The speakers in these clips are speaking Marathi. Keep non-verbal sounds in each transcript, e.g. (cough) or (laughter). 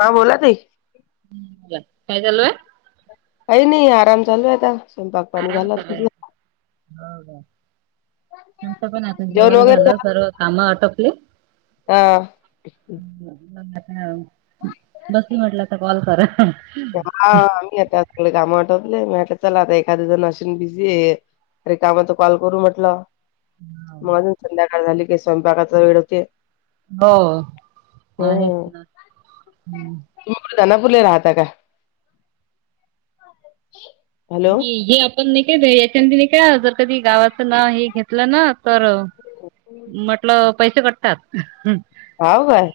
ह बोला ताई बोला काय चालू आहे.? काही नाही आराम चालू आहे आता स्वयंपाक पाणी आराम झालं. (unintelligible) चालू आहे. तुमचं? हो का आमच पण आता जेवण झालं सर्व काम आटोपली. हा. हा बसली म्हटलं आता कॉल करा हा आम्ही (unintelligible) आता कामं आटोपली. मले म्हटलं चला आता एखादे जण असेन, बिझी हे तरी कामाचा कॉल करू म्हटलं. हम (unintelligible) चहा झाले की स्वयंपाकाचा वेळ होते. हो आहेच हम्म ना हम्म. खानापूरले राहता का? हॅलो ही ही पण नई (unintelligible) याच्यामध्ये नाही का जर कधी गावाचं नाव हे घेतलं ना, तर म्हटलं पैसे कटतात. हाव काय?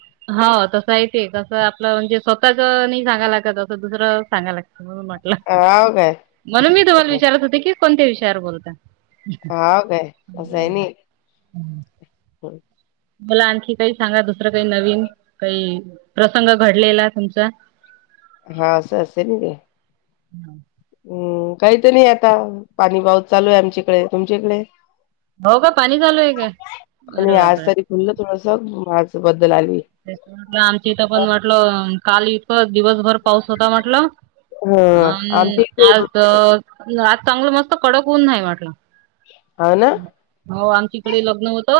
अस आहे ते कसं आपलं म्हणजे, स्वतःच नाही सांगाला लागत असं दुसरं सांगाय लागत. म्हणून म्हटलं हाव काय म्हणून मी तुम्हाला, विचारत होते की कोणत्या विषयावर बोलताय. हाव काय अस आहेनी. (unintelligible) हो. मला आणखी काही सांगा दुसरं काही नवीन काही प्रसंग घडलेला तुमचा? हा असं असते ना, ते (unintelligible) हुं काहीत नाही आता पाणी पाऊस चालू आहे, आमच्याकडे तुमच्याकडे? हो का पाणी चालू आहे का अरे आणि आज बापरे तरी खुललं थोडस माझं ते म्हटलं आमच्या इथं पण म्हटलं काल इतकं दिवसभर पाऊस होता म्हटलं. हं, आमच्या इकडे हो (unintelligible) चांगलं मस्त कडक होऊन नाही वाटलं, हां ना? हो आमच्याकडे लग्न हो त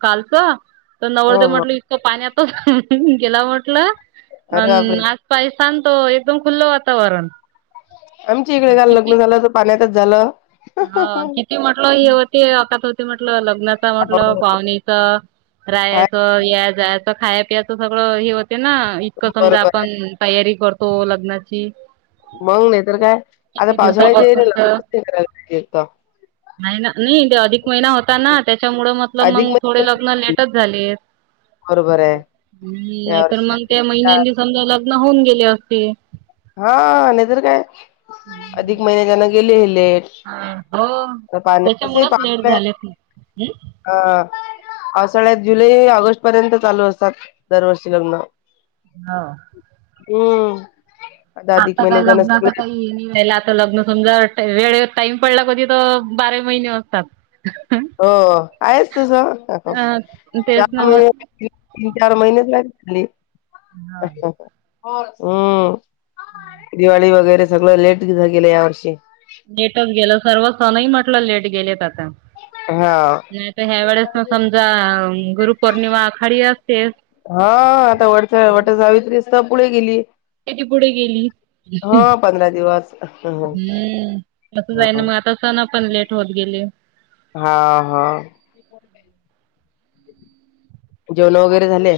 कालचं तर हो, नवरदेव हो. म्हटलं इतकं पाण्यातच आताच गेला म्हटलं. अरे बापरे! अन् आज पायस्तान तर एकदम खुल्ल वातावरण. आमच्या इकडे काल लग्न झालं तर पाण्यातच झालं. हा हो, किती म्हटलं हे होती अकात होती म्हटलं लग् नता म्हटल पाहूणीच आहे रायाचं या जायच खाय पियाचं सगळं हे होत. ते ना, इतकं समजा बरोबर आहे. आपण तयारी करतो लग्नाची मग नाही तर काय आता किती पावसाळ्याचे दिवसापासून (unintelligible) तर लगच करायला पहिजे एकत नाही ना, नाही ते अधिक महिना होता ना, त्याच्यामुळ मतल मग अधिक थोडे लग्न महिन्यात लेटच झालेत. बरोबर आहे. हम्म या नाहीतर वर्षी मंग अधिक त्या महिना महिन्यानी समजा लग्न होऊन गेले असते. हा नाहीतर काय अधिक महिन्या त्यांना गेले. तेज हो पा पाणी (unintelligible) त्याच्यामुळेच लेट झालेत हम्म. ह पावसाळ्यात जुलै ऑगस्ट पर्यंत चालू असतात दरवर्षी लग्न. हा. होम (unintelligible) आता काय लग्नाच काही नाही ला. लग्न समजा टा वेळ टाइम पडला कधी तर बारा महिने असतात. हो आहेच तसं अ च तेच नव्ह. तीन चार महिनेच लागले झाले अ हा. (unintelligible) हम्म दिवाळी वगैरे सगळं लेट गेलं या वर्षी. लेटच गेलं सण ही म्हटलं लेट गेलेत आता. हा नाही तर ह्या वेळेस ना समजा गुरुपौर्णिमा आखाडी असते. हा आता वटचा वट सावित्रीस तर पुढे गेली. किती पुढे गेली हा पंधरा दिवस हम्म कस जाय ना हा मला आता सण पण लेट होत गेले. हा हा. जेवण वगैरे झाले.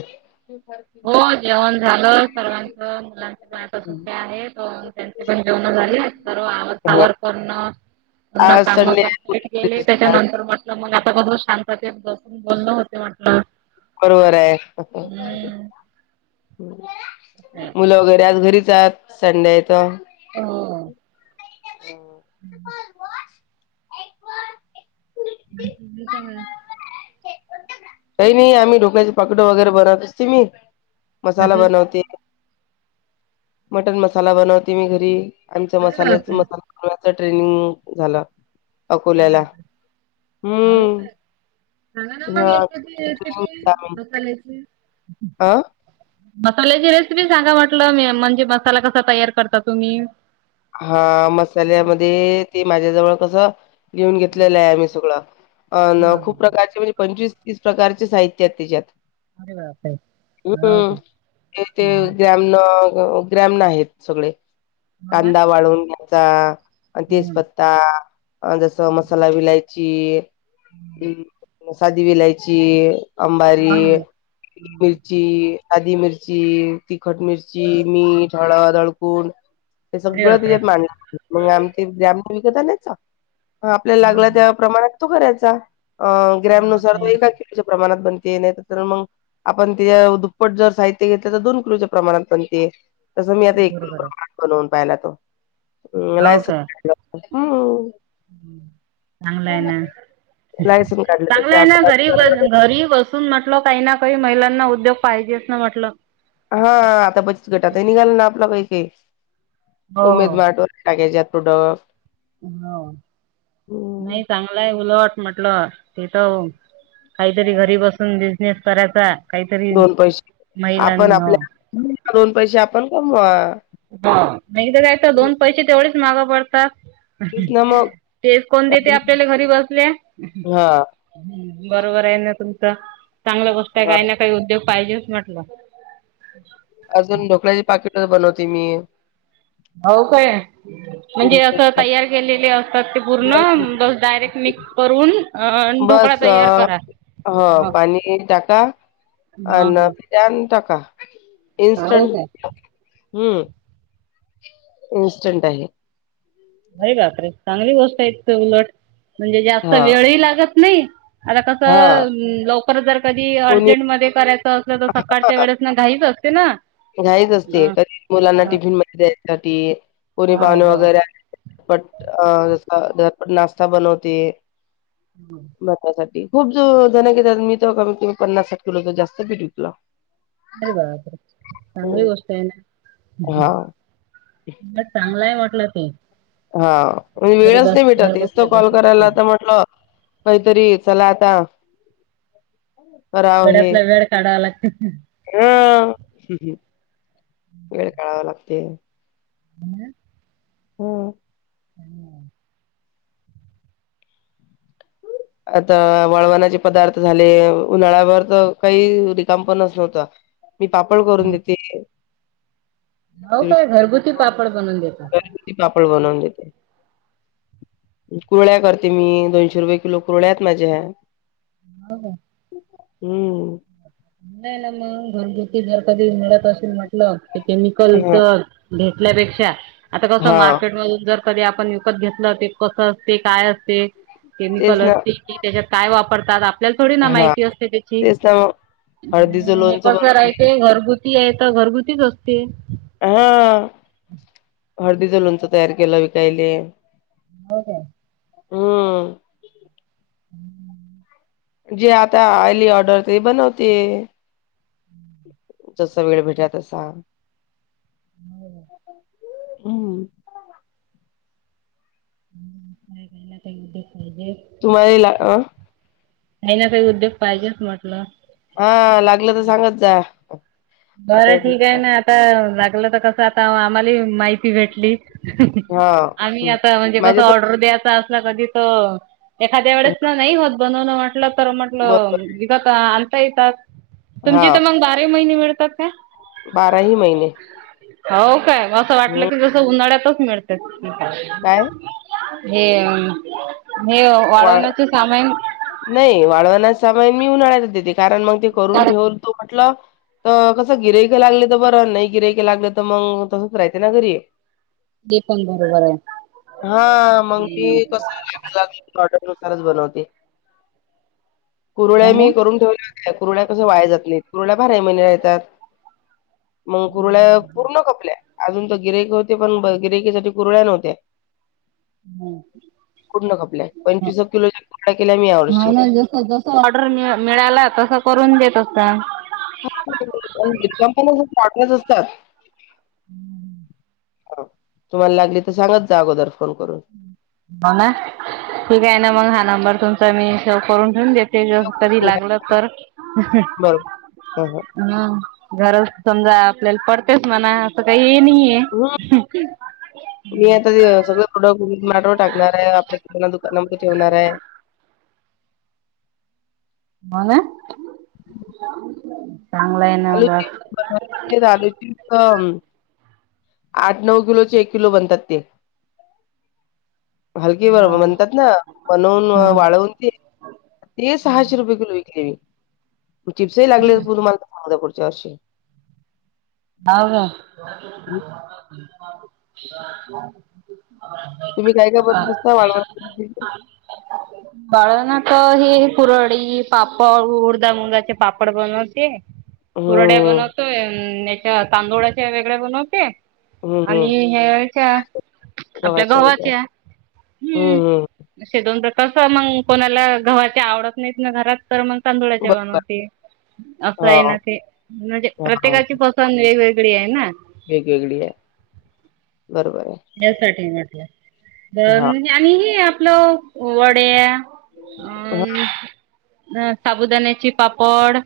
हो जेवण झालं सर्वांच. मुलांचे पण आता सुट्टे आहे त्यांचे पण जेवण झाले तर आवा सावर करण (unintelligible) पण आज काम (unintelligible) संडे कलीट गेली त्याच्यानंतर म्हटलं मग सग शांतसून बोलण होते म्हट (unintelligible) लं बरोबर आहे हं हं. मुलं वगैरे आज घरीच आहात संड्यायच. ह हो. ह त काग (unintelligible) काही नाही आम्ही ढोक्याची पाकड वगैरे बनवत मी. मसाला कशाचे बनवते मटन मसाला बनवते मी घरी. आमच्या अरे मसाल्या बापरे मसालाच ट्रेनिंग झालं. अकोल्याला हम्म. हग ना हा मगेत मकालच (unintelligible) अ मसाल्याची रेसिपी सांगा म्हटलं मी म्हणजे मसाला कसा तयार करता तुम्ही? हा मसाल्यामध्ये ते माझ्याजवळ कस घेऊन घेतलेलं आहे, आम्ही सगळं अ हा ना हा खूप हा. प्रकारचे म्हणजे पंचवीस तीस प्रकारचे साहित्य त्याच्यात. अरे बापरे हो का हम्म ते ते तेआमना ग्रॅमन आहेत सगळे बोला. कांदा वाळून घ्यायचा. अ तेजपत्ता जसं मसाला विलायची अ साधी विलायची हा अंबारी होय. हम्म. मिरची आधी मिरची तिखट मिरची मीठ हळद हळकुण ते अरे सगळं बापरे त्याच्यात मांड मग आमचे ग्रामण विकत नाहीच आपल्याला हा लागला हा त्या प्रमाणात तो करायचा ग्रॅम हा नुसार तो तयार एका करा. किलोच्या प्रमाणात बन ते नाही तर मग आपण ति दुप्पट जर साहित्य घेतलं तर दोन किलोच्या प्रमाणात पण ते तसं मी आता हो एक किलो बरोबर आहे प्रमाण बनवून पाहियला तो. हो काय हम्यनम् चांगलं आहे ना (unintelligible) चांगलं आहे, ना घरी ब घरी बसून म्हटल काही ना काही महिलांना उद्योग पाहिजे असं म्हटलं. हा आता बचत गटात निघाल ना आपलं काही काही. हो उमेद हो मार टो (unintelligible) हो नाही चांगलंय उलट. म्हटलं तिथ काहीतरी घरी बसून बिझनेस करायचा. काहीतरी दोन पैसे आपण महिलांनी हो आपल्या दोन पैसे आपण कमवा. दा काय तर दोन पैसे तेवढेच माग पडता. हम तेच ह ना मग तेेस कोण देते आपल्याला घरी बसल्या. हा बरोबर आहे, ना तुमचं चांगलं मस्त आहे, हा काय ना काही उद्योग पाहिजेच म्हटलं. अजून ढोकळ्याची पाकिट बनवते मी. हो काय. म्हणजे अस तयार केलेले असतात ते पूर्ण बस डायरेक्ट मिक्स करून. अ आणि ढोकळा बस तयार अ करा ह पाणी टाका ह ह अन टका हो काय इन्स्टंट हम्म इन्स्टंट आहे अरे बाप रे चांगली गोष्ट एक उलट म्हणजे जास्त हा वेळही लागत नाही. आता हा कसं लवकर जर कधी कोणी अर्जंटमध्येध्ये करायचं अस तर सकाळच्या वेळेस ना घाईच असते ना घयच असते अ कधी मुलांना अ टिफिन मध्ये द्यायसाठी कुणी हो पावने हो वगैरे झटपट अ जस झटपट नाश्ता बनवते मसासाठी खूप जण घ मी तर कमी कमी पन्नास साठ किलो जास्त पीठ विकलं अरे बार चांगली गोष्टत आहे ना हा मला चांगलाय म्हटलं तू हा म्हजे वेळच नाही घर भेटत एक तर बसल्या कॉल बिसल्या करायला तर म्हटलं काहीतरी चला आता बेळातला वेळ काढावा लागत हा वेळ काळावा लागते हम्म होम हम्म आता वळवणाचे पदार्थ झाले उन्हाळ्यावर तर काही रिकाम पणच नव्हत मी पापड करून देते हो काय घरगुती पापड बनवून देतो. हो रती पापड बनवून देते कुरळ्या करते मी दोनशे रुपये किलो कुरळ्यात माझ्या्या हो का हम्म नाही नाही न म घर घती घरकध म्हट केमिकल हा घल्यापेक्षा आता कस हा मार्केट म कधी आपण विकत घेतलं ते कसं असते काय असते. तेच मिकल ना अस की त्याच्यात काय वापरतात. आपल्या थोडी ना हा माहिती असते त्याची तेच ना मग हळदीचं हे लोणचं कसं बनवते मी. राह घरगुती, घरगुतीच असते. हा हळदीचं लोणच तयार केलं विकायले. हो का! हम्म! हम्म जे आता आली ऑर्डर त बनवते जसा वेळ भेटा तसा हम्म हम् का कायला त (unintelligible) तुम्हाला ला अ काही ना काही उद्योग पाहिजेच म्हटलं हा लागलं तर सांगत जा बरं ऑर्डर ठीक आहे ना आता लागलं तर कसं आता आम्हाला माहिती भेटली हा आम्ही हम्म आता म्हणजे कस माझ्या तर ऑर्डर द्यायचा असला कधी त एखाद्या वेळेस ना नाही होत बनवण म्हटलं तर म्हटलं बरोबर विवा का आणता येतात हा तुमची तर मग बारा महिने मिळतात का बाराही महिने हो काय असं वाटलं हम्म की जस उन्हाळ्यातच मिळते. काय हे हे वाळ वाढवण्याचं सामान. नाही वाळवण्यात मी उन्हाळायचे कारण मग ते करून ठेवून तो म्हटलं, तर कसं गिरायकं लागले तर बरं नाही गिरायक लागलं तर मग तसंच राहयचं ना घरी ये, ते पण बरोबर हा मग मी आहे कस ला (unintelligible) (unintelligible) कुरुळ्या मी म्हणून करून ठेवल्या होत्या. पुरला कसं वाया जात नाही पुरला भाराही महिने राहतात. मग कुरुळ्या पूर्ण खपल्या. अजून तर गिरयक होते पण गिरयकीसाठी कुरळ्या नव्हत्या. कुठ न खपल्या. एक किलोच्या कुरड्या केल्या मी यावर्षी. ऑर्डर मिळाला तस करून देत. ह. (unintelligible) तुम्हाला लागली तर सांगत जा अगोदर, फोन करून. हो ना ठीक आहे ना मग हा नंबर तुमचा मी स करून ठेऊून देते. ते ज कधी लागलं तर बरोबर. हां, हां. हम्. घर समजा आपल्याला पडतेच म्हणा असं काही, नाहीये हम् मी आता ते सगळं ड माटो टाकणार आहे आपल्या किना दुकानामध्ये ठेवणार आहे. हो ना चांगलं आहे ना बा आलूची आलुचीम, आठ नऊ किलोचे एक किलो बनतात ते, हलकी बर हा म्हणतात ना बनवून हम्म वाळवून ती, ते सहाशे रुपये किलो विकले चिप्सही लागले तुम्हाला सांगदा पुडत. चशीशी. हव का? तुम्ही काय काय ब नसता वाढवा. बाळण तर हे कुरडी पापड उर्दा मुंगाचे पापड बनवते. पुुरड्या हम्म बनवतोय याच्या तांदूळाच्या वेगळ्या बनवते. हम्म हम्म आणि हेच्या आपल्या गव्हाच्या वेगळ्या गवाच्या. हम्म हम्म हम्मे दोन तर कस मग कोणाला गव्हाची आवडत नाहीत ना घरात. तर मग तांदुळाचे बरोबर बनवते, असा आहे हा ना ते, म्हणजे हा प्रत्येकाचे वेगवेगळे आहे ना! वेगवेगळी आहे. बरोबर आहे यासाठी हा म्हटलं आणि हे आपलं वड्या अ हा अ साबुदाण्या्याची पापड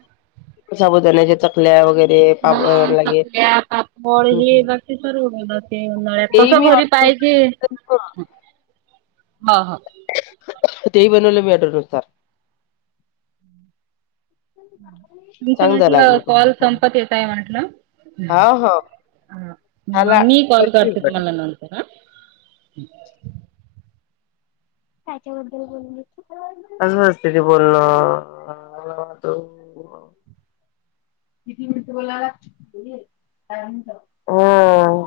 साबुदाण्याच्या चकल्या वगैरे हा पाप लागे चकल्या पापड हे बाकी सर्व बनवत उन्हाळ्यात तेही तस मी घरी ऑर्डर पाहि (unintelligible) (inaudible) हा हा. तेबनल मी ऑर्डरनुसार. तुमचं म्हटलं कॉल तुम्हाला संपत येतय म्हटलं, हा हा त्याला मग मी कॉल करतोय करते कट. तुम्हाला नंतर हा. त्याबद्दल असंते बोलणला वात. तिती मि बला. होम.